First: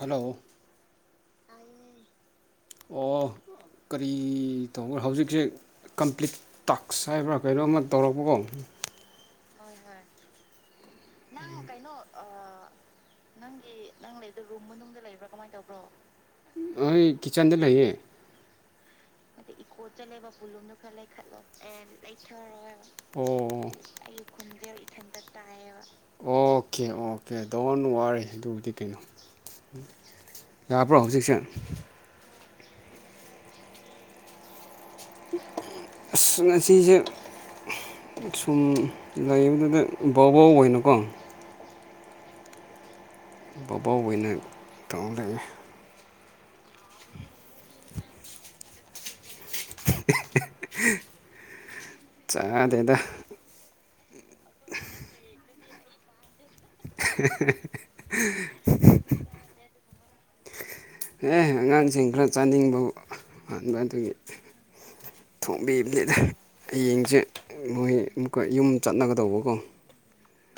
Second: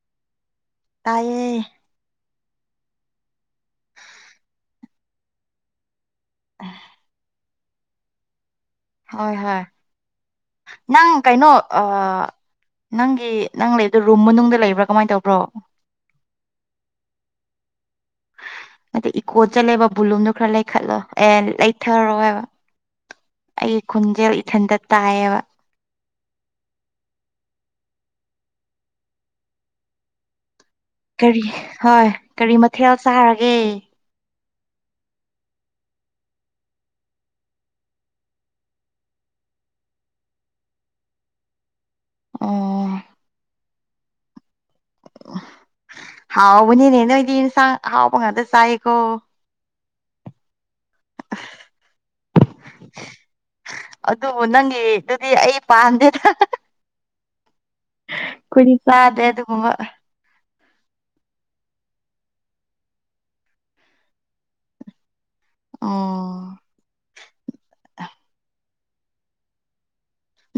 hello ꯇꯥꯏꯌꯦ ꯑꯣ ꯀꯔꯤ ꯇꯧꯕꯔ ꯍꯧꯖꯤꯛꯁꯦ ꯀꯝꯄ꯭ꯂꯤꯠ ꯇꯥꯛꯁ ꯍꯥꯏꯕ꯭ꯔꯥ ꯀꯩꯅꯣꯝꯃ ꯇꯧꯔꯛꯄꯀꯣ ꯍꯣꯏ ꯍꯣꯏ ꯅꯪ ꯀꯩꯅꯣ ꯑꯥ ꯅꯪꯒꯤ ꯅꯪ ꯂꯩꯗꯨ ꯔꯨꯝ ꯃꯅꯨꯡꯗ ꯂꯩꯕ꯭ꯔꯥ ꯀꯃꯥꯏꯅ ꯇꯧꯕ꯭ꯔꯣ ꯑꯩ ꯀꯤꯠꯆꯟꯗ ꯂꯩꯌꯦ ꯑꯗꯣ ꯏꯀꯣ ꯆꯠꯂꯦꯕ ꯕꯨꯂꯨꯝꯗꯨ ꯈꯔ ꯂꯩꯈꯠꯂꯣ ꯑꯦ ꯂꯩꯊꯔꯣ ꯍꯥꯏꯕ ꯑꯣ ꯑꯩ ꯈꯨꯟꯖꯦꯜ ꯏꯊꯟꯇ ꯇꯥꯏꯌꯦꯕ ꯑꯣꯀꯦ ꯑꯣꯀꯦ ꯗꯣꯟ ꯋꯥꯔꯤ ꯑꯗꯨꯕꯨꯗꯤ ꯀꯩꯅꯣ ꯌꯥꯕ꯭ꯔꯣ ꯍꯧꯖꯤꯛꯁꯦ ꯀꯔꯤ ꯍꯣꯏ ꯀꯔꯤ ꯃꯊꯦꯜ ꯆꯥꯔꯒꯦ ꯑꯁ ꯉꯁꯤꯁꯦ ꯁꯨꯝ ꯂꯩꯕꯗꯨꯗ ꯕꯋꯥꯎ ꯑꯣꯏꯅꯀꯣ ꯑꯣ ꯕꯧꯕꯥꯎꯕ ꯑꯣꯏꯅ ꯇꯧ ꯂꯩꯔꯦ ꯍꯥꯎꯕꯅꯤꯅꯦ ꯅꯣꯏꯗꯤ ꯏꯟꯁꯥꯡ ꯑꯍꯥꯎꯕ ꯉꯛꯗ ꯆꯥꯏꯀꯣ ꯆꯥꯗꯦꯗ ꯑꯗꯨꯕꯨ ꯅꯪꯒꯤ ꯑꯗꯨꯗꯤ ꯑꯩ ꯄꯥꯝꯗꯦꯗ ꯑꯩꯈꯣꯏꯗꯤ ꯆꯥꯗꯦ ꯑꯗꯨꯒꯨꯝꯕ ꯑꯦ ꯑꯉꯥꯡꯁꯤꯡ ꯈꯔ ꯆꯥꯅꯤꯡꯕ ꯍꯥꯟꯕ ꯑꯗꯨꯒꯤ ꯑꯣ ꯊꯣꯡꯕꯤꯕꯅꯤꯗ ꯍꯌꯦꯡꯁꯦ ꯃꯣꯏ ꯑꯃꯨꯛꯀ ꯌꯨꯝ ꯆꯠꯅꯒꯗꯧꯕꯀꯣ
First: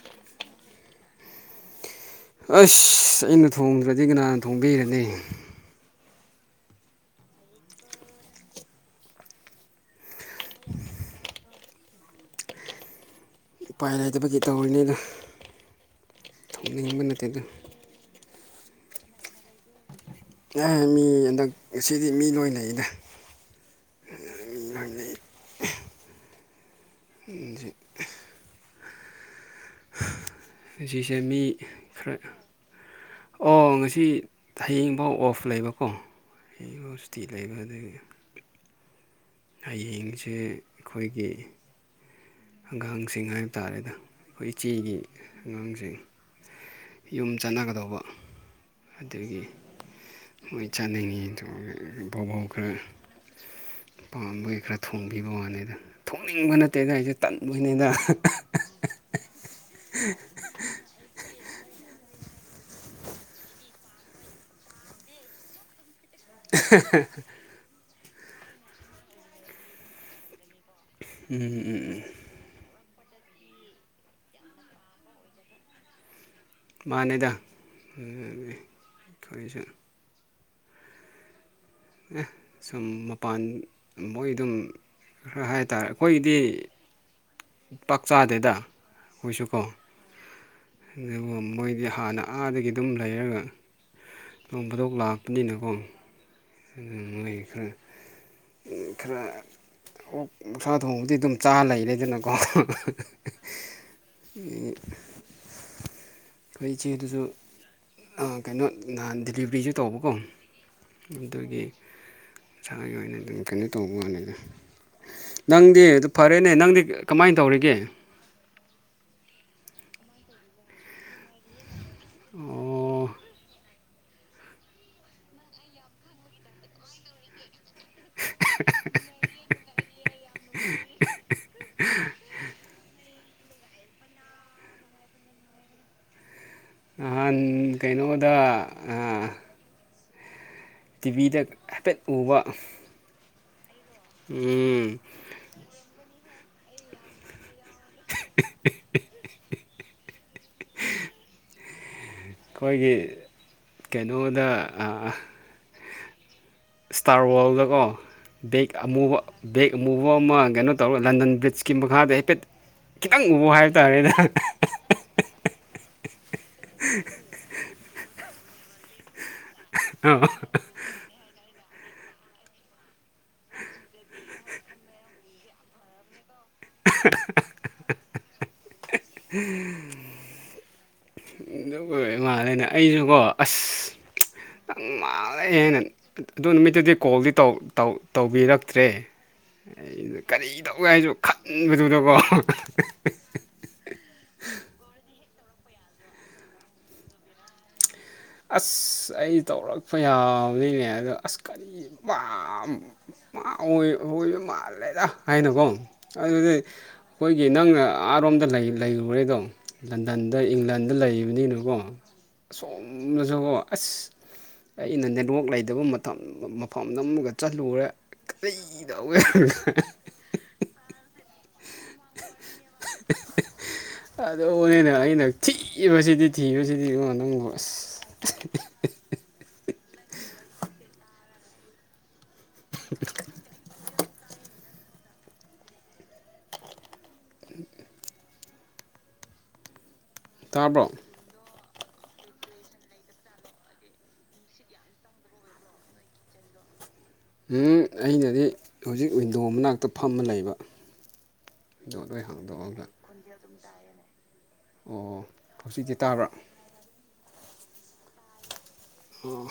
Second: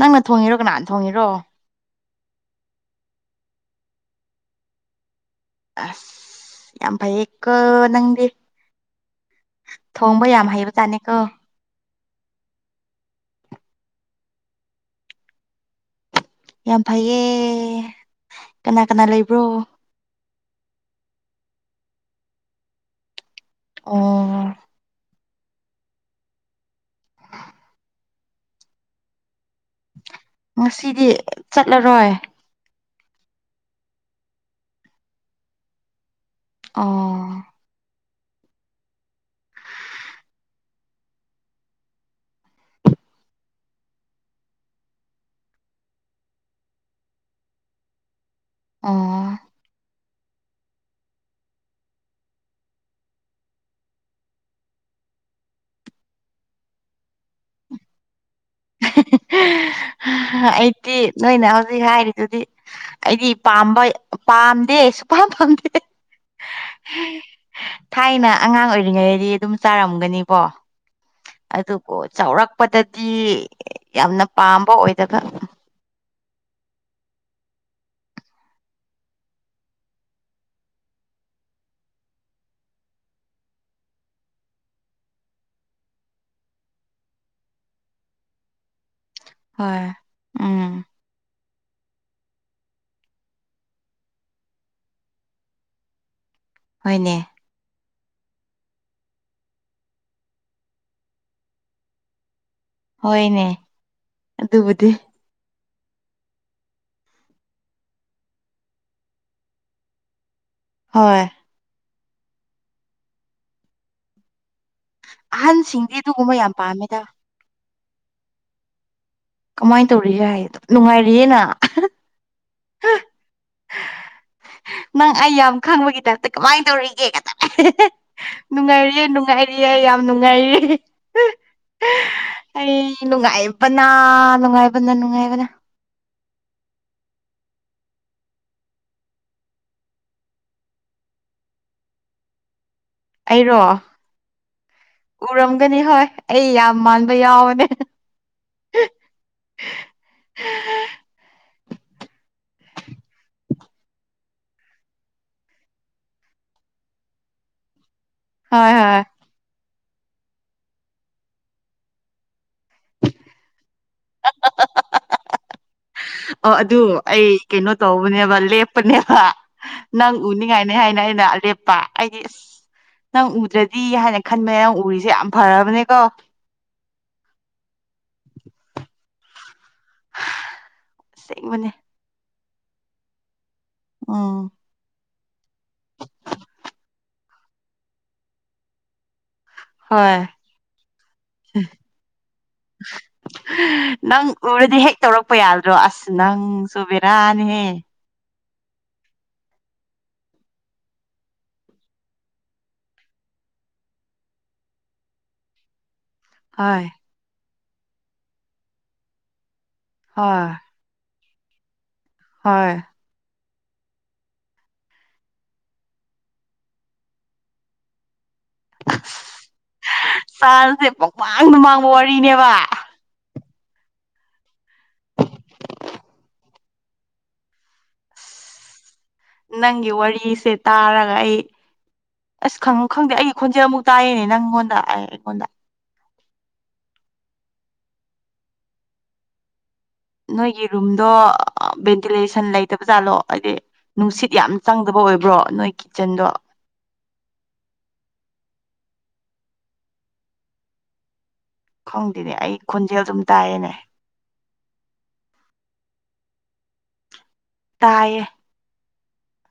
ꯅꯪꯅ ꯊꯣꯡꯉꯤꯔꯣ ꯀꯅꯥꯅ ꯊꯣꯡꯉꯤꯔꯣ ꯑꯁ ꯑꯩꯅ ꯊꯣꯡꯗ꯭ꯔꯗꯤ ꯀꯅꯥꯅ ꯊꯣꯡꯕꯤꯒꯅꯤ ꯑꯁ ꯌꯥꯝ ꯐꯩꯌꯦꯀꯣ ꯅꯪꯗꯤ ꯊꯣꯡꯕ ꯌꯥꯝ ꯍꯩꯕ ꯖꯥꯠꯅꯤꯀꯣ ꯏꯄꯥꯏ ꯂꯩꯗꯕꯒꯤ ꯇꯧꯔꯤꯅꯤꯗ ꯌꯥꯝ ꯊꯣꯡꯅꯤꯡꯕ ꯐꯩꯌꯦ ꯅꯠꯇꯦꯗ ꯀꯅꯥ ꯀꯅꯥ ꯂꯩꯕ꯭ꯔꯣ ꯑꯦ ꯃꯤ ꯍꯟꯗꯛ ꯉꯁꯤꯗꯤ ꯃꯤ ꯂꯣꯏ ꯂꯩꯗ ꯑꯣ [unintelligible] [unintelligible] ꯉꯁꯤꯗꯤ ꯑꯁꯤꯖꯤꯁꯦ ꯃꯤ ꯆꯠꯂꯔꯣꯏ ꯈꯔ ꯑꯣ ꯉꯁꯤ ꯍꯌꯦꯡꯐꯥꯎ ꯑꯣꯐ ꯂꯩꯕꯀꯣ ꯍꯌꯦꯡꯐꯥꯎ ꯑꯣ ꯑꯣꯐꯇꯤ ꯂꯩꯕꯅꯦ ꯍꯌꯦꯡꯁꯦ ꯑꯩꯈꯣꯏꯒꯤ ꯑꯉꯥꯡꯁꯤꯡ ꯍꯥꯏꯕ ꯇꯥꯔꯦꯗ ꯑꯩꯈꯣꯏ ꯏꯆꯦꯒꯤ ꯑꯉꯥꯡꯁꯤꯡ ꯌꯨꯝ ꯆꯠꯅꯒꯗꯧꯕ ꯑꯣ ꯑꯗꯨꯒꯤ ꯃꯣꯏ ꯆꯥꯅꯤꯡꯉꯤ ꯑꯗꯨꯒ ꯕꯥꯎꯕꯥꯎ ꯈꯔ ꯄꯥꯝꯕꯒꯤ ꯈꯔ ꯊꯣꯡꯕꯤꯕ ꯋꯥꯅꯤꯗ ꯊꯣꯡꯅꯤꯡꯕ ꯅꯠꯇꯦꯅ ꯑꯩꯁꯦ ꯇꯟꯕꯅꯤꯗ ꯑꯩꯗꯤ ꯅꯣꯏꯅ ꯍꯧꯖꯤꯛ ꯍꯥꯏꯔꯤꯗꯨꯗꯤ ꯑꯩꯗꯤ ꯄꯥꯝꯕ ꯄꯥꯝꯗꯦ ꯁꯨꯄꯥꯝ ꯄꯥꯝꯗꯦ [inaudible] ꯊꯥꯏꯅ ꯑꯉꯥꯡ ꯑꯣꯏꯔꯤꯉꯩꯗꯗꯤ ꯑꯗꯨꯝ ꯆꯥꯔꯝꯒꯅꯤꯀꯣ ꯎꯝ ꯎꯝ ꯑꯗꯨꯕꯨ ꯎꯝ ꯆꯥꯎꯔꯛꯄꯗꯗꯤ ꯌꯥꯝꯅ ꯄꯥꯝꯕ ꯑꯣꯏꯗꯕ ꯃꯥꯅꯦꯗ ꯑꯦ ꯁꯨꯝ ꯃꯄꯥꯟ ꯃꯣꯏ ꯑꯗꯨꯝ ꯈꯔ ꯍꯥꯏꯇꯥꯔꯦ ꯑꯩꯈꯣꯏꯒꯤꯗꯤ ꯄꯥꯛ ꯆꯥꯗꯦꯗ ꯑꯩꯈꯣꯏꯁꯨ ꯀꯣ ꯍꯣꯏ ꯎꯝ ꯑꯗꯨꯒ ꯃꯣꯏꯗꯤ ꯍꯥꯟꯅ ꯑꯥꯗꯒꯤ ꯑꯗꯨꯝ ꯂꯩꯔꯒ ꯅꯣꯡ ꯐꯗꯣꯛ ꯂꯥꯛꯄꯅꯤꯅꯀꯣ ꯑꯗꯨꯢ ꯍꯣꯏꯅꯦ ꯃꯣꯢꯒꯤ ꯈꯔ ꯎꯝ ꯈꯔ ꯑꯣ ꯑꯣꯛꯁꯥ ꯊꯣꯡꯕꯗꯤ ꯑꯗꯨꯝ ꯆꯥ ꯂꯩꯔꯦꯗꯨꯅ ꯀꯣ ꯍꯣꯏꯅꯦ ꯑꯗꯨꯕꯨꯗꯤ ꯑꯩꯈꯣꯏ ꯏꯆꯦꯗꯨꯁꯨ ꯑꯥ ꯀꯩꯅꯣ ꯅꯍꯟ ꯗꯤꯂꯤꯕ꯭ꯔꯤꯁꯨ ꯇꯧꯕꯀꯣ ꯍꯣꯏ ꯑꯗꯨꯒꯤ ꯏꯁꯥꯒꯤ ꯑꯣꯏꯅ ꯑꯗꯨꯝ ꯀꯩꯅꯣ ꯇꯧꯕ ꯋꯥꯅꯤꯗ ꯅꯪꯗꯤ ꯑꯍꯟꯁꯤꯡꯗꯤ ꯑꯗꯨ ꯑꯗꯨꯒꯨꯝꯕ ꯐꯔꯦꯅꯦ ꯌꯥꯝ ꯅꯪꯗꯤ ꯄꯥꯝꯃꯦꯗ ꯀꯃꯥꯏ ꯇꯧꯔꯤꯒꯦ ꯀꯃꯥꯏ ꯇꯧꯔꯤꯒꯦ ꯍꯥꯏꯌꯦ ꯑꯗꯨꯝ ꯅꯨꯡꯉꯥꯏꯔꯤꯌꯦꯅ ꯑꯣ ꯅꯪ ꯑꯩ ꯌꯥꯝ ꯈꯪꯕꯒꯤ ꯇꯥꯏꯞꯇ ꯀꯃꯥꯏ ꯇꯧꯔꯤꯒꯦ ꯀꯥꯢꯅ ꯅꯨꯡꯉꯥꯏꯔꯤꯌꯦ ꯅꯨꯡꯉꯥꯏꯔꯤꯌꯦ ꯌꯥꯝ ꯅꯨꯡꯉꯥꯏꯔꯤ ꯑꯩ ꯅꯨꯡꯉꯥꯏꯕꯅ ꯅꯨꯡꯉꯥꯏꯕꯅ ꯅꯨꯡꯉꯥꯏꯕꯅ ꯅꯍꯥꯟ ꯀꯩꯅꯣꯗ ꯑꯥ ꯇꯤꯚꯤꯗ ꯍꯥꯏꯐꯦꯠ ꯎꯕ ꯑꯩꯔꯣ ꯎꯝ ꯎꯔꯝꯒꯅꯤ ꯍꯣꯏ ꯑꯩ ꯌꯥꯝ ꯃꯥꯟꯕ ꯌꯥꯎꯕꯅꯦ [inaudible] ꯑꯩꯈꯣꯏꯒꯤ ꯀꯩꯅꯣꯗ ꯏꯁꯇꯥꯔ ꯋꯥꯜꯗ ꯀꯣ ꯕꯦꯛ ꯍꯣꯏ ꯍꯣꯏ ꯑꯃꯨꯕ ꯕꯦꯛ ꯑꯃꯨꯕ ꯑꯃ ꯀꯩꯅꯣ ꯇꯧꯔꯒ ꯂꯟꯗꯟ ꯕ꯭ꯔꯤꯖꯀꯤ ꯃꯈꯥꯗ ꯍꯥꯏꯐꯦꯠ ꯈꯤꯇꯪ ꯎꯕ ꯍꯥꯏꯇꯥꯔꯦꯅꯦ ꯑꯣ ꯑꯗꯨ ꯑꯩ ꯀꯩꯅꯣ ꯇꯧꯕꯅꯦꯕ ꯂꯦꯞꯄꯅꯦꯕ ꯅꯪ ꯑꯗꯨ ꯎꯅꯤꯡꯉꯥꯏꯅꯤ ꯍꯥꯏꯅ ꯑꯩꯅ ꯂꯦꯞ ꯄ ꯑꯩꯗꯤ ꯑꯁ ꯅꯪ ꯎꯗ꯭ꯔꯗꯤ ꯍꯥꯏꯅ ꯈꯟꯕꯅꯦ ꯅꯪ ꯎꯔꯤꯁꯦ ꯌꯥꯝ ꯐꯔꯕꯅꯦꯀꯣ [inaudible] ꯑꯁꯦꯡꯕꯅꯦ ꯍꯣꯏ ꯃꯥꯅꯦ ꯑꯩꯅꯥ ꯑꯩꯁꯨ ꯀꯣ ꯑꯁ ꯎꯝ ꯅꯪ ꯃꯥꯜꯂꯦꯅ ꯑꯗꯨ ꯅꯨꯃꯤꯠꯇꯨꯗꯤ ꯀꯣꯜꯗꯤ ꯇꯧ ꯇꯧ ꯇꯧꯕꯤꯔꯛꯇ꯭ꯔꯦ ꯍꯣꯏ ꯑꯩꯩꯅ ꯀꯔꯤ ꯇꯧꯒꯦ ꯍꯥꯏꯁꯨ ꯈꯟꯕꯗꯨꯗꯀꯣ ꯅꯪ ꯎꯔꯗꯤ ꯍꯦꯛ ꯇꯧꯔꯛꯄ ꯌꯥꯗ꯭ꯔꯣ ꯑꯁ ꯅꯪꯁꯨꯨ ꯕꯦꯔꯥꯅꯤꯍꯦ ꯑꯁ ꯑꯩ ꯇꯧꯔꯛꯄ ꯌꯥꯕꯅꯤꯅꯦ ꯑꯗꯣ ꯑꯁ ꯀꯔꯤ ꯃꯟ ꯃꯥ ꯑꯣꯏ ꯑꯣꯢꯕꯥ ꯃꯥꯜꯂꯦꯗ ꯍꯥꯏꯅꯀꯣ ꯑꯗꯨꯗꯤ ꯍꯣꯏ ꯑꯩꯈꯣꯏꯒꯤ ꯅꯪ ꯑꯔꯣꯝꯗ ꯂꯩ ꯂꯩꯔꯨꯔꯦꯗꯣ ꯂꯟꯗꯟꯗ ꯍꯣꯏ ꯏꯪꯂꯦꯟꯗ ꯂꯩꯔꯤꯕꯅꯤꯅꯀꯣ ꯍꯣꯏ ꯑꯁꯣꯝꯅꯁꯨꯀꯣ ꯑꯁ ꯑꯩꯅ ꯅꯦꯠꯋꯥꯛ ꯂꯩꯇꯕ ꯃꯇꯝ ꯃꯐꯝꯗ ꯑꯃꯨꯛꯒ ꯆꯠꯂꯨꯔꯦ [unintelligible] ꯆꯥꯟꯁ ꯁꯦ ꯄꯛꯃꯥꯡꯗ ꯃꯥꯡꯕ ꯋꯥꯔꯤꯅꯦꯕ [inaudible] ꯑꯗꯨꯅꯦꯅꯦ ꯑꯩꯅ ꯊꯤꯕꯁꯤꯗꯤ ꯊꯤꯕꯁꯤꯗꯤ ꯏꯕꯨꯉꯣ ꯅꯪꯕꯨ ꯑꯁ ꯅꯪꯒꯤ ꯋꯥꯔꯤꯁꯦ ꯇꯥꯔꯒ ꯑꯩ ꯑꯁ ꯈꯪꯉꯨ ꯈꯪꯗꯦ ꯑꯩꯒꯤ ꯈꯣꯟꯖꯦꯜ ꯑꯃꯨꯛ ꯇꯥꯏꯌꯦꯅꯦ ꯅꯪꯉꯣꯟꯗ ꯑ ꯑꯩꯉꯣꯟꯗ [inaudible] ꯅꯣꯏꯒꯤ ꯇꯥꯕ꯭ꯔꯣ ꯔꯨꯝꯗꯣ ꯚꯦꯟꯇꯤꯂꯦꯁꯟ ꯂꯩꯇꯕ ꯖꯥꯠꯂꯣ ꯍꯥꯏꯗꯤ ꯅꯨꯡꯁꯤꯠ ꯌꯥꯝ ꯆꯪꯗꯕ ꯑꯣꯏꯕ꯭ꯔꯣ ꯅꯣꯏ ꯀꯤꯠꯆꯟꯗꯣ ꯍꯝ ꯑꯩꯅꯗꯤ ꯍꯧꯖꯤꯛ ꯋꯤꯟꯗꯣ ꯃꯅꯥꯛꯇ ꯐꯝꯃ ꯂꯩꯕ ꯋꯤꯟꯗꯣ ꯂꯣꯏ ꯈꯪꯗꯦꯅꯦ ꯑꯩ ꯍꯥꯡꯗꯣꯛꯑꯒ ꯈꯣꯟꯖꯦꯜ ꯑꯗꯨꯝ ꯇꯥꯏꯌꯦꯅꯦ ꯑꯣ ꯍꯧꯖꯤꯛꯇꯤ ꯇꯥꯕ꯭ꯔꯥ ꯇꯥꯏꯌꯦ ꯑꯣ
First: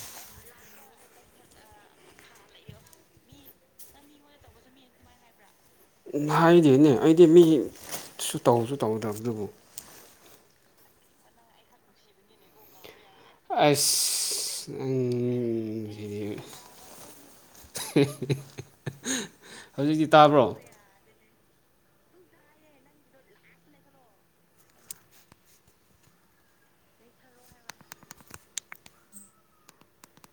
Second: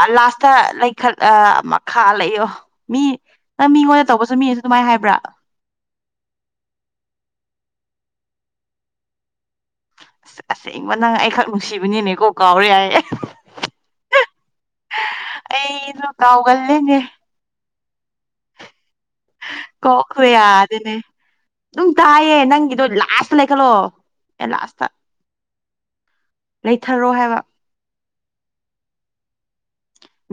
ꯑ ꯂꯥꯁꯇ ꯂꯩꯈꯠ ꯑ ꯃꯈꯥ ꯂꯩꯌꯣ ꯃꯤ ꯅꯪ ꯃꯤꯉꯣꯟꯗ ꯇꯧꯕꯁꯨ ꯃꯤꯅꯁꯨ ꯑꯗꯨꯃꯥꯏꯅ ꯍꯥꯏꯕ꯭ꯔꯥ ꯎ ꯍꯥꯏꯗꯤꯅꯦ ꯑꯩꯗꯤ ꯃꯤꯁꯨ ꯇꯧꯁꯨ ꯇꯧꯗꯕꯗꯨꯕꯨ ꯑꯁꯦꯡꯕ ꯅꯪ ꯑꯩꯈꯛ ꯅꯨꯡꯁꯤꯕꯅꯤꯅꯦꯀꯣ ꯀꯥꯎꯔꯦ ꯍꯥꯏꯌꯦ ꯑꯁ ꯑꯩꯁꯨ ꯅꯪꯁꯤꯗꯤ ꯀꯥꯎꯒꯜꯂꯦꯅꯦ [unintelligible] ꯍꯧꯖꯤꯛꯇꯤ [unintelligible] ꯇꯥꯕ꯭ꯔꯣ ꯌꯥꯗꯦꯅꯦ ꯑꯗꯨꯝ ꯇꯥꯏꯌꯦ ꯅꯪꯒꯤꯗꯣ ꯂꯥꯁꯇ ꯂꯩ ꯈꯠꯂꯣ ꯑꯦ ꯂꯥꯁꯇ ꯂꯩꯊꯔꯣ ꯍꯥꯏꯕ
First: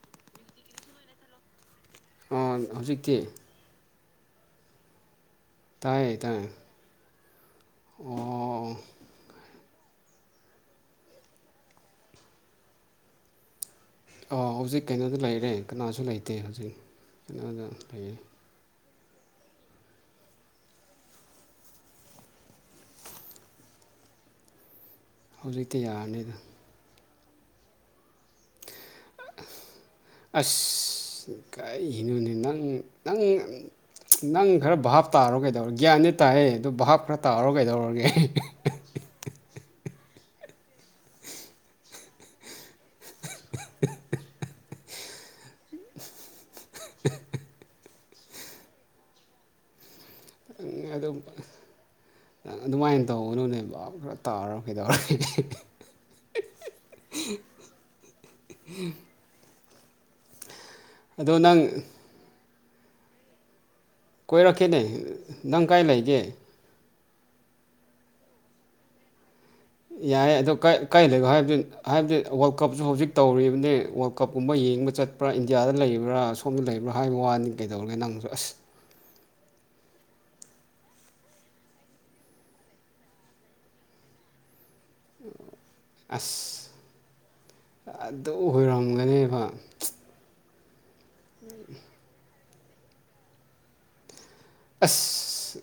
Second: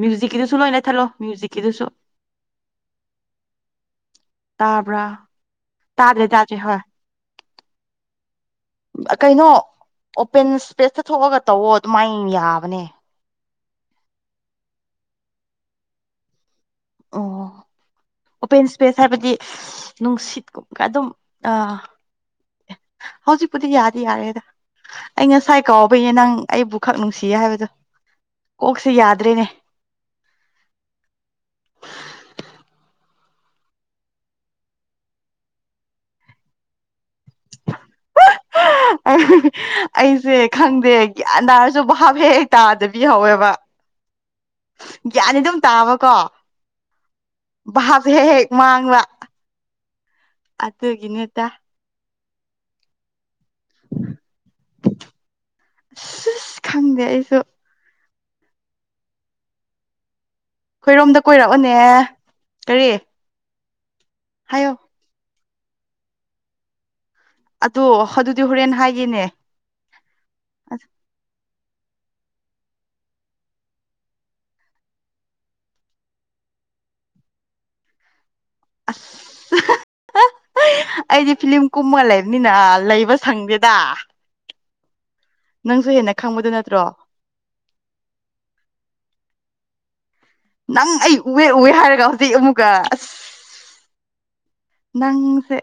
ꯃ꯭ꯌꯨꯖꯤꯛꯀꯤꯗꯨꯁꯨ ꯂꯣꯏꯅ ꯂꯩꯊꯠꯂꯣ ꯃ꯭ꯌꯨꯖꯤꯛꯀꯤꯗꯨꯁꯨ ꯑꯣ ꯍꯧꯖꯤꯛꯇꯤ ꯇꯥꯕ꯭ꯔꯥ ꯇꯥꯏꯌꯦ ꯇꯥꯗ꯭ꯔꯦ ꯇꯥꯏꯌꯦ ꯇꯥꯗ꯭ꯔꯦ ꯍꯣꯏ ꯑꯣ ꯀꯩꯅꯣ ꯑꯣꯄꯦꯟ ꯏꯁꯄꯦꯁꯇ ꯊꯣꯛꯑꯒ ꯇꯧꯋꯣ ꯑꯗꯨꯃꯥꯏꯅ ꯌꯥꯕꯅꯦ ꯑꯣ ꯍꯧꯖꯤꯛ ꯀꯩꯅꯣꯗ ꯂꯩꯔꯦ ꯀꯅꯥꯁꯨ ꯂꯩꯇꯦ ꯍꯧꯖꯤꯛ ꯑꯣ ꯀꯩꯅꯣꯗ ꯂꯩꯔꯦ ꯑꯣꯄꯦꯟ ꯏꯁꯄꯦꯁ ꯍꯥꯏꯕꯗꯤ ꯅꯨꯡꯁꯤꯠꯀꯨꯝꯕꯒ ꯑꯗꯨꯝ ꯑ ꯍꯧꯖꯤꯛꯄꯨꯗꯤ ꯌꯥꯗꯤ ꯌꯥꯔꯦꯗ ꯑꯩ ꯉꯁꯥꯏ ꯍꯧꯖꯤꯛꯇꯤ ꯀꯥꯎꯕꯩꯅꯦ ꯅꯪ ꯌꯥꯔꯅꯤꯗ ꯑꯩꯕꯨ ꯈꯛ ꯅꯨꯡꯁꯤꯌꯦ ꯍꯥꯏꯕꯗꯣ ꯀꯣꯛꯁꯤ ꯌꯥꯗ꯭ꯔꯦꯅꯦ ꯑꯁ ꯀꯩꯒꯤꯅꯣꯅꯦ ꯅꯪ ꯅꯪ ꯅꯪ ꯈꯔ ꯚꯥꯞ ꯇꯥꯔꯣ ꯀꯩꯗꯧꯔꯣ ꯒ꯭ꯌꯥꯟꯗꯤ ꯇꯥꯑꯦ ꯑꯗꯨꯗꯣ ꯚꯥꯞ ꯈꯔ ꯇꯥꯔꯔꯣ ꯀꯩꯗꯧꯔꯒꯦ [inaudible] ꯑꯩꯁꯦ ꯈꯪꯗꯦ ꯒ꯭ꯌꯥꯟ ꯇꯥꯔꯁꯨ ꯚꯥꯞ ꯍꯦꯛ ꯍꯦꯛ ꯇꯥꯗꯕꯤ ꯍꯧꯋꯦꯕ [inaudible] ꯒ꯭ꯌꯥꯟꯗꯤ ꯑꯗꯨꯝ ꯇꯥꯕꯀꯣ ꯚꯥꯕ ꯍꯦꯛ ꯍꯦꯛ ꯃꯥꯡꯕ ꯑꯦ ꯑꯗꯨꯝ ꯑꯗꯨꯒꯤꯅꯦꯗ ꯑꯗꯨꯃꯥꯏꯅ ꯇꯧꯒꯅꯨꯅꯦ ꯚꯥꯕ ꯈꯔ ꯇꯥꯔꯣ ꯀꯩꯗꯧꯔꯒꯦ ꯑꯁꯤꯁ ꯈꯪꯗꯦ ꯑꯩꯁꯨ ꯎꯝ ꯑꯩꯈꯣꯏꯔꯣꯝꯗ ꯑꯗꯣ ꯀꯣꯏꯔꯛꯑꯣꯅꯦ ꯅꯪ ꯀꯔꯤ ꯍꯥꯏꯌꯣ ꯀꯣꯏꯔꯛꯀꯦꯅꯦ ꯅꯪ ꯀꯥꯏ ꯂꯩꯒꯦ ꯑꯗꯣ ꯑꯗꯨꯗꯤ ꯍꯣꯔꯦꯟ ꯍꯥꯏꯒꯦꯅꯦ ꯌꯥꯏ ꯑꯗꯣ ꯀꯥꯏ ꯂꯩꯒꯣ ꯍꯥꯏꯕꯗꯤ ꯍꯥꯏꯕꯗꯤ ꯋꯥꯔꯜ ꯀꯞꯁꯨ ꯍꯧꯖꯤꯛ ꯇꯧꯔꯤꯕꯅꯤ ꯋꯥꯔꯜ ꯀꯞꯀꯨꯝꯕ ꯌꯦꯡꯕ ꯆꯠ ꯄꯨꯔꯥ ꯏꯟꯗꯤꯌꯥꯗ ꯂꯩꯔꯤꯕ꯭ꯔꯥ ꯑ ꯁꯣꯝꯗ ꯂꯩꯕ꯭ꯔꯥ ꯍꯥꯏꯕ ꯋꯥꯅꯤ ꯀꯩꯗꯧꯔꯒꯦ ꯅꯪꯁꯨ ꯑꯁ ꯑꯁ [inaudible] ꯑꯩꯗꯤ ꯐꯤꯂꯤꯂꯝ ꯀꯨꯝꯃ ꯂꯩꯕꯅꯤꯅ ꯂꯩꯕ ꯁꯪꯗꯦꯗ ꯅꯪꯁꯨ ꯍꯦꯟꯅ ꯑꯁ ꯈꯪꯕꯗꯨ ꯅꯠꯇ꯭ꯔꯣ ꯑꯗꯨ ꯑꯣꯏꯔꯝꯒꯅꯦꯕ ꯅꯪ ꯑꯩ ꯎꯑꯦ ꯎꯑꯦ ꯍꯥꯏꯔꯒ ꯍꯧꯖꯤꯛ ꯑꯃꯨꯛꯀ ꯑꯁ ꯅꯪꯁꯦ ꯑꯁ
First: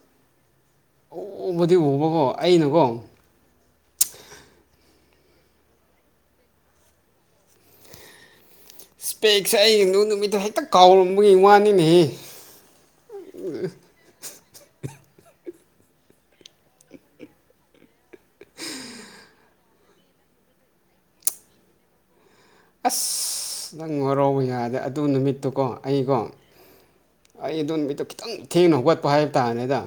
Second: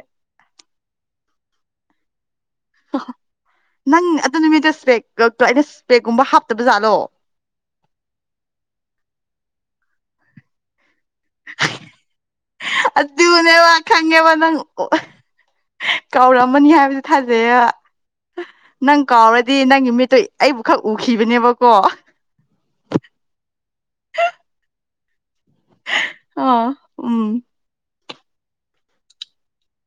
ꯎꯕꯗꯤ ꯎꯕꯀꯣ ꯑꯩꯅꯀꯣ ꯅꯪ ꯑꯗꯨ ꯅꯨꯃꯤꯠꯇ ꯏꯁ꯭ꯄꯦꯒꯛꯇꯣ ꯑꯩꯅ ꯏꯁꯄꯦꯒꯀꯨꯝꯕ ꯍꯥꯞꯇꯕ ꯖꯥꯠꯂꯣ ꯏꯁꯄꯦꯛꯁꯦ ꯑꯩ ꯑꯗꯨ ꯅꯨꯃꯤꯠꯇ ꯍꯦꯛꯇ ꯀꯥꯎꯔꯝꯕꯒꯤ ꯋꯥꯅꯤꯅꯦꯍꯦ ꯑꯗꯨꯅꯦꯕ ꯈꯪꯉꯦꯕ ꯅꯪ ꯑꯣ ꯀꯧꯔꯝꯃꯅꯤ ꯍꯥꯏꯕꯁꯦ ꯊꯥꯖꯩꯌꯦꯕ ꯅꯪ ꯀꯥꯎꯔꯗꯤ ꯅꯪꯒꯤ ꯃꯤꯠꯇꯣ ꯑꯩꯕꯨ ꯈꯛ ꯎꯈꯤꯕꯅꯦꯕꯀꯣ ꯑꯁ ꯅꯪ ꯋꯥꯔꯧꯕ ꯌꯥꯗꯦ ꯑꯗꯨ ꯅꯨꯃꯤꯠꯇꯨꯀꯣ ꯑꯩꯀꯣ ꯑ ꯎꯝ ꯑꯩ ꯑꯗꯨ ꯅꯨꯃꯤꯠꯇꯣ ꯈꯤꯇꯪ ꯊꯦꯡꯅ ꯍꯧꯒꯠꯄ ꯍꯥꯏꯕ ꯇꯥꯅꯦꯗ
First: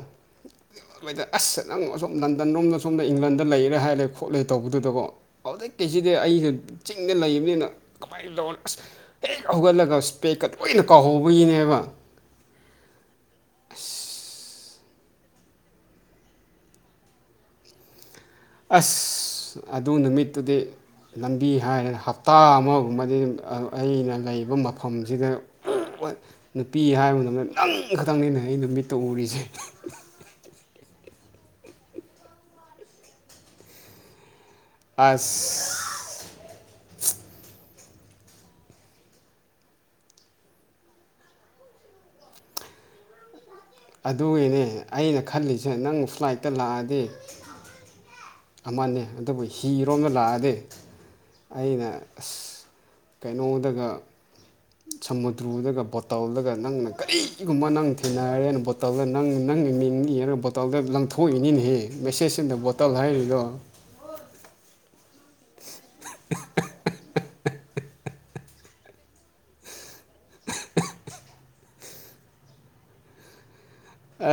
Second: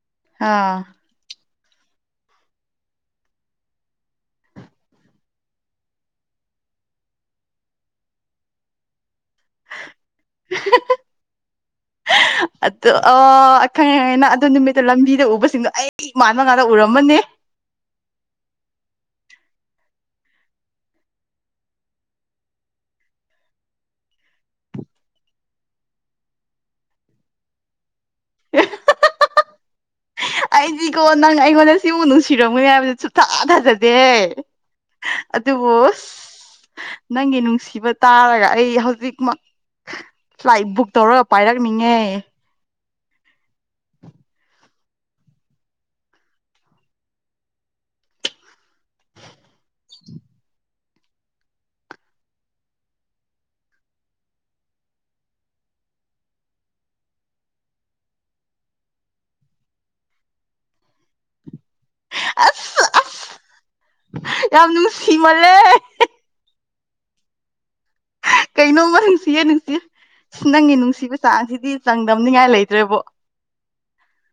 ꯑꯥ ꯃꯣꯏꯗ ꯑꯁ ꯅꯪ ꯑꯁꯝ ꯂꯟꯗꯟꯔꯣꯝꯗ ꯁꯣꯝꯗ ꯏꯪꯂꯟꯗ ꯂꯩꯔꯦ ꯍꯥꯏꯔꯦ ꯈꯣꯠꯂꯦ ꯇꯧꯕꯗꯨꯗꯀꯣ ꯍꯧꯖꯤꯛ ꯀꯩꯁꯤꯗꯤ ꯑꯩꯅ ꯆꯤꯡꯗ ꯂꯩꯕꯅꯤꯅ ꯀꯃꯥꯏꯅ ꯇꯧꯅꯤ ꯑꯁ ꯍꯦꯛ ꯍꯧꯒꯠꯂꯒ ꯏꯁ꯭ꯄꯦꯛꯀ ꯂꯣꯏꯅ ꯀꯥꯎꯍꯧꯕꯒꯤꯅꯦꯕ ꯑꯗꯨ ꯑꯣ ꯈꯪꯉꯦ ꯑꯁ ꯈꯪꯉꯦ ꯅꯪ ꯑꯗꯨ ꯅꯨꯃꯤꯠꯇꯣ ꯂꯝꯕꯤꯗ ꯎꯕꯁꯤꯡꯗꯣ ꯑꯩ ꯃꯥꯟꯕ ꯉꯥꯛꯇ ꯎꯔꯝꯃꯅꯤ ꯑꯁ ꯑꯗꯨ ꯅꯨꯃꯤꯠꯇꯨꯗꯤ ꯂꯝꯕꯤ ꯍꯥꯏꯔꯒ ꯍꯞꯇꯥ ꯑꯃꯒꯨꯝꯕꯗꯤ ꯑꯩꯅ ꯂꯩꯕ ꯃꯐꯝꯁꯤꯗ ꯅꯨꯄꯤ ꯍꯥꯏꯕ ꯃꯇꯝꯗ ꯅꯪ ꯈꯛꯇꯪꯅꯤꯅꯦ ꯑꯩꯅ ꯃꯤꯠꯇ ꯎꯔꯤꯁꯦ ꯑꯩꯗꯤꯀꯣ ꯅꯪ ꯑꯩꯉꯣꯟꯗ ꯁꯤꯃꯨꯛ ꯅꯨꯡꯁꯤꯔꯝꯒꯅꯤ ꯍꯥꯏꯕꯗꯤ ꯁꯨꯛꯊꯥ ꯊꯥꯖꯗꯦ ꯑꯗꯨꯕꯨ ꯑꯁ ꯅꯪꯒꯤ ꯅꯨꯡꯁꯤꯕ ꯇꯥꯔꯒ ꯑꯩ ꯍꯧꯖꯤꯛꯃꯛ ꯐ꯭ꯂꯥꯏꯠ ꯕꯨꯛ ꯇꯧꯔꯒ ꯄꯥꯏꯔꯛꯅꯤꯡꯉꯦ ꯑꯗꯨꯒꯤꯅꯦ ꯑꯩꯅ ꯈꯜꯂꯤꯁꯦ ꯅꯪ ꯐ꯭ꯂꯥꯏꯠꯇ ꯂꯥꯛꯑꯗꯤ ꯑꯃꯅꯤ ꯑꯗꯨꯕꯨ ꯍꯤꯔꯣꯝꯗ ꯂꯥꯛꯑꯗꯤ ꯑꯩꯅ ꯑꯁ ꯀꯩꯅꯣꯗꯒ ꯁꯃꯨꯗ꯭ꯔꯨꯗꯒ ꯕꯣꯠꯗꯥꯜꯗꯒ ꯅꯪꯅ ꯀꯔꯤꯒꯨꯝꯕ ꯅꯪ ꯊꯦꯡꯅꯔꯦꯅ ꯕꯣꯠ ꯕꯣꯇꯜꯗ ꯅꯪ ꯅꯪ ꯃꯤꯡ ꯏꯔꯒ ꯕꯣꯇꯜꯗ ꯂꯪꯊꯣꯛꯏꯅꯤꯅꯦꯍꯦ ꯃꯦꯁꯦꯖ ꯏꯟꯗ ꯑꯁ ꯕꯣꯇꯜ ꯍꯥꯏꯔꯤꯗꯣ ꯑꯁ ꯌꯥꯝ ꯅꯨꯡꯁꯤꯃꯜꯂꯦ [unintelligible] ꯀꯩꯅꯣꯝꯃ ꯅꯨꯡꯁꯤꯌꯦ ꯅꯨꯡꯁꯤ ꯅꯪꯒꯤ ꯅꯨꯡꯁꯤꯕ ꯆꯥꯡꯁꯤꯗꯤ ꯆꯪꯗꯝꯅꯤꯉꯥꯏ ꯂꯩꯇ꯭ꯔꯦꯕꯣ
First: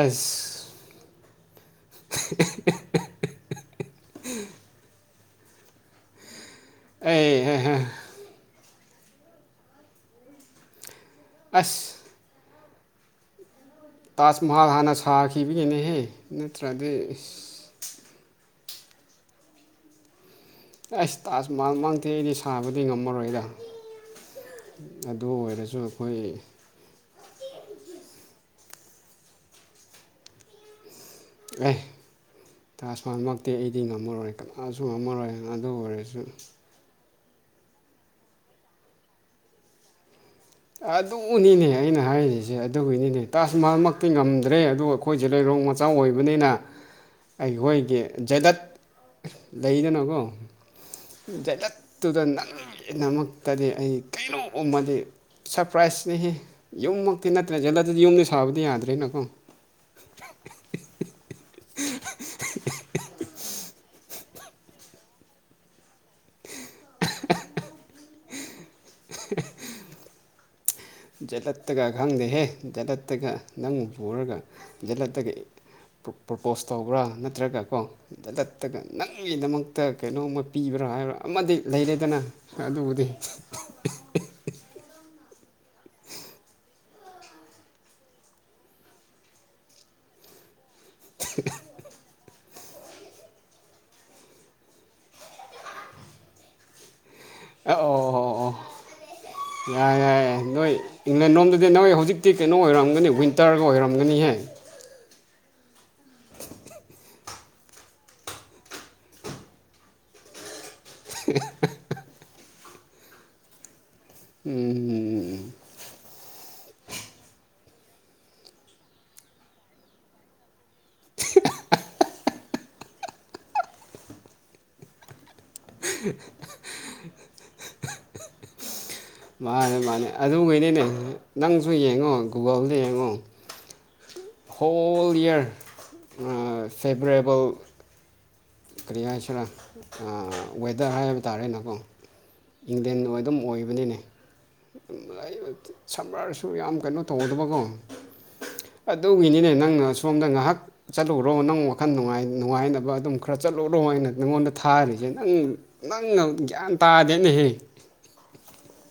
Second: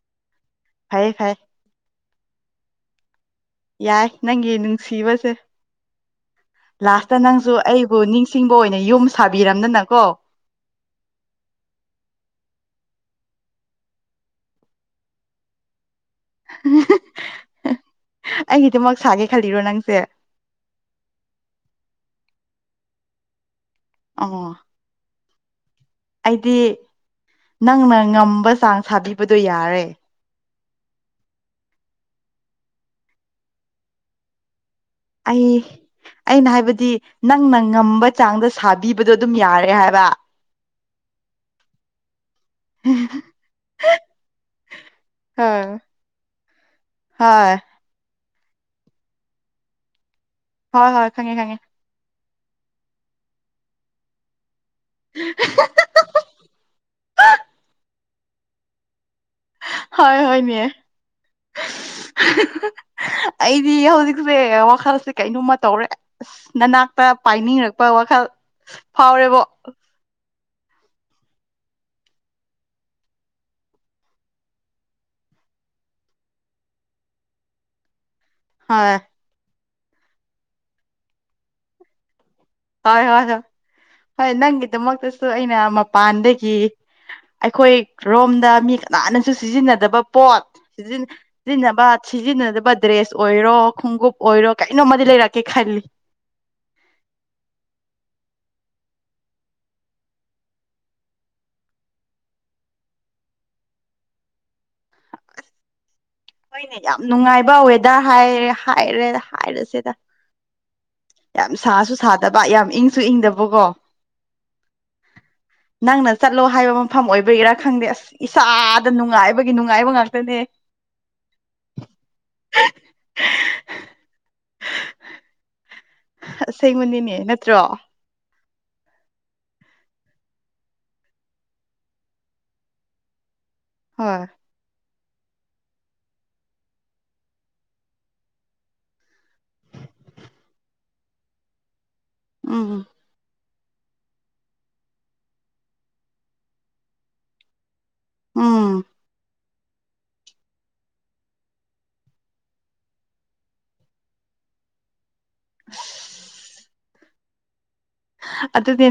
ꯑꯁ ꯐꯩ ꯐꯩ ꯑꯦ ꯑꯦ__ [unintelligible] ꯌꯥꯏ ꯅꯪꯒꯤ ꯅꯨꯡꯁꯤꯕꯁꯦ ꯂꯥꯁꯇ ꯑꯩ ꯅꯪꯁꯨ ꯍꯦ ꯍꯦ ꯑꯩꯕꯨ ꯅꯤꯡ ꯁꯤꯡꯕ ꯑꯣꯏꯅ ꯌꯨꯝ ꯁꯥꯕꯤꯔꯝꯗꯅꯀꯣ ꯑꯁ ꯇꯥꯖ ꯃꯍꯜ ꯍꯥꯟꯅ ꯁꯥꯈꯤꯕꯒꯤꯅꯦꯍꯦ ꯅꯠꯇ꯭ꯔꯗꯤ ꯑꯩꯒꯤꯗꯤꯃꯛ ꯁꯥꯒꯦ ꯈꯜꯂꯤꯔꯣ ꯅꯪꯁꯦ ꯑꯩꯁ ꯇꯥꯖ ꯃꯍꯜ ꯃꯥꯛꯇꯤ ꯑꯩꯗꯤ ꯁꯥꯕꯗꯤ ꯉꯝꯃꯔꯣꯏꯗ ꯑꯣ ꯑꯗꯨ ꯑꯣꯏꯔꯁꯨ ꯑꯩꯈꯣꯏ ꯑꯩꯗꯤ ꯅꯪꯅ ꯉꯝꯕ ꯆꯥꯡ ꯁꯥꯕꯤꯕꯗꯣ ꯌꯥꯔꯦ ꯑꯦ ꯇꯥꯁ ꯃꯥꯍꯜꯃꯛꯇꯤ ꯑꯩꯗꯤ ꯉꯝꯃꯔꯣꯏ ꯃꯥꯁꯨ ꯉꯝꯃꯔꯣꯏ ꯑꯩ ꯑꯗꯨ ꯑꯣꯏꯔꯁꯨ ꯑꯩꯅ ꯍꯥꯏꯕꯗꯤ ꯅꯪꯅ ꯉꯝꯕ ꯆꯥꯡꯗ ꯁꯥꯕꯤꯕꯗꯣ ꯑꯗꯨꯝ ꯌꯥꯔꯦ ꯍꯥꯏꯕ ꯑꯗꯨꯅꯤꯅꯦ ꯑꯩꯅ ꯍꯥꯏꯔꯤꯖꯦ ꯑꯗꯨꯒꯤꯅꯤꯅꯦ ꯇꯥꯁ ꯃꯍꯜꯃꯛꯇꯤ ꯉꯝꯗ꯭ꯔꯦ ꯑꯗꯨ ꯑꯩꯈꯣꯏ ꯖꯩꯂꯩꯔꯣꯡ ꯍꯣꯏ ꯃꯆꯥꯥ ꯑꯣꯏꯕꯅꯤꯅ ꯍꯣꯏ ꯑꯩꯈꯣꯏꯒꯤ ꯖꯦꯗꯠ ꯂꯩꯗꯅꯀꯣ ꯍꯣꯏ ꯍꯣꯏ ꯈꯪꯉꯦ ꯈꯪꯉꯦ ꯖꯦꯗꯠ ꯇꯨꯗ ꯅꯪꯒꯤꯗꯃꯛꯇꯗꯤ ꯑꯩ ꯀꯩꯅꯣ ꯁꯔꯄ꯭ꯔꯥꯏꯖꯅꯦꯍꯦ ꯌꯨꯝꯃꯛꯇꯤ ꯅꯠꯇ꯭ꯔꯦ ꯖꯠꯂ ꯑꯗꯨꯗꯤ ꯌꯨꯝꯗꯤ ꯁꯥꯕꯗꯤ ꯌꯥꯗ꯭ꯔꯦꯅꯀꯣ ꯍꯣꯏ ꯍꯣꯏꯃꯦ [unintelligible] [unintelligible] ꯑꯩꯗꯤ ꯍꯧꯖꯤꯛꯁꯦ ꯋꯥꯈꯜꯁꯦ ꯀꯩꯅꯣꯝꯃ ꯇꯧꯔꯦ ꯅꯅꯥꯛꯇ ꯄꯥꯏꯅꯤꯡꯔꯛꯄ ꯋꯥꯈꯜ ꯐꯥꯎꯔꯦꯕꯣ ꯖꯦꯠꯗꯠꯇꯒ ꯈꯪꯗꯦꯍꯦ ꯗꯦꯠꯗꯠꯇꯒ ꯅꯪ ꯄꯨꯔꯒ ꯖꯦꯠꯗꯠꯇꯒ ꯄ꯭ꯔꯄꯣꯁ ꯇꯧꯕ꯭ꯔꯥ ꯅꯠꯇ꯭ꯔꯒ ꯀꯣ ꯗꯠꯗꯠꯇꯒ ꯍꯣꯏ ꯅꯪꯒꯤꯗꯃꯛꯇ ꯀꯩꯅꯣꯝꯃ ꯄꯤꯕ꯭ꯔꯥ ꯍꯥꯏꯕ꯭ꯔꯥ ꯑꯃꯗꯤ ꯂꯩꯔꯦꯗꯅ ꯍꯣꯏ ꯑꯗꯨꯕꯨꯗꯤ ꯍꯣꯏ ꯍꯣꯏ ꯍꯣꯏ ꯅꯪꯒꯤꯗꯃꯛꯇꯁꯨ ꯑꯩꯅ ꯃꯄꯥꯟꯗꯒꯤ ꯑꯩꯈꯣꯏ ꯔꯣꯝꯗ ꯃꯤ ꯀꯅꯥꯅꯁꯨ ꯁꯤꯖꯤꯟꯅꯗꯕ ꯄꯣꯠ ꯁꯤꯖꯤꯟ ꯁꯤꯖꯤꯟꯅꯕ ꯁꯤꯖꯤꯟꯅꯗꯕ ꯗ꯭ꯔꯦꯁ ꯑꯣꯏꯔꯣ ꯈꯣꯡꯎꯞ ꯑꯣꯏꯔꯣ ꯀꯩꯅꯣꯝꯃꯗꯤ ꯂꯩꯔꯛꯀꯦ ꯈꯜꯂꯤ ꯑꯣ ꯑꯣ ꯌꯥꯏ ꯌꯥꯏ ꯅꯣꯏ ꯏꯪꯂꯦꯟ ꯂꯣꯝꯗꯗꯤ ꯅꯣꯏ ꯍꯧꯖꯤꯛꯇꯤ ꯀꯩꯅꯣ ꯑꯣꯏꯔꯝꯒꯅꯤ ꯋꯤꯟꯇꯔꯒ ꯑꯣꯏꯔꯝꯒꯅꯤꯍꯦ ꯍꯣꯏꯅꯦ ꯌꯥꯝ ꯅꯨꯡꯉꯥꯏꯕ ꯋꯦꯗꯔ ꯍꯥꯏꯔꯦ ꯍꯥꯏꯔꯦ ꯍꯥꯏꯔꯁꯤꯗ ꯌꯥꯝ ꯁꯥꯁꯨ ꯁꯥꯗꯕ ꯌꯥꯝ ꯏꯪꯁꯨ ꯏꯪꯗꯕꯀꯣ ꯎꯝ ꯅꯪꯅ ꯆꯠꯂꯣ ꯍꯥꯏꯕ ꯃꯐꯝ ꯑꯣꯏꯕꯒꯤꯔꯥ ꯈꯪꯗꯦ ꯑꯁ ꯏꯁꯥꯗ ꯅꯨꯡꯉꯥꯏꯕꯒꯤ ꯅꯨꯡꯉꯥꯏꯕ ꯉꯥꯛꯇꯅꯦ ꯑꯁꯦꯡꯕꯅꯤꯅꯦ ꯅꯠꯇ꯭ꯔꯣ ꯃꯥꯅꯦ ꯃꯥꯅꯦ ꯑꯗꯨꯒꯩꯅꯤꯅꯦ ꯅꯪꯁꯨ ꯌꯦꯡꯉꯣ ꯒꯨꯒꯜꯗ ꯌꯦꯡꯉꯣ ꯍꯣꯏ ꯍꯣꯜ ꯏꯌꯔ ꯑꯥ ꯐꯦꯕ꯭ꯔꯦꯌꯦꯕꯜ ꯀꯔꯤ ꯍꯥꯏꯁꯤꯔꯥ ꯑ ꯋꯦꯗꯔ ꯍꯥꯏꯕ ꯇꯥꯔꯦꯅꯀꯣ ꯎꯝ ꯏꯪꯗꯦꯟ ꯑꯗꯨꯝ ꯑꯣꯏꯕꯅꯤꯅꯦ [unintelligible] ꯁꯝꯃꯔꯁꯨ ꯌꯥꯝ ꯀꯩꯅꯣ ꯇꯧꯗꯕꯀꯣ ꯎꯝ ꯑꯗꯨꯒꯤꯅꯤꯅꯦ ꯅꯪꯅ ꯁꯣꯝꯗ ꯉꯍꯥꯛ ꯆꯠꯂꯨꯔꯣ ꯅꯪ ꯋꯥꯈꯜ ꯅꯨꯡꯉꯥꯏ ꯅꯨꯡꯉꯥꯏꯅꯕ ꯑꯗꯨꯝ ꯈꯔ ꯆꯠꯂꯨꯔꯣ ꯍꯥꯏꯅ ꯅꯉꯣꯟꯗ ꯊꯥꯔꯤꯖꯦ ꯅꯪ ꯅꯪꯅ ꯒ꯭ꯌꯥꯟ ꯇꯥꯗꯦꯅꯦꯍꯦ ꯑꯗꯨꯗꯤ ꯅ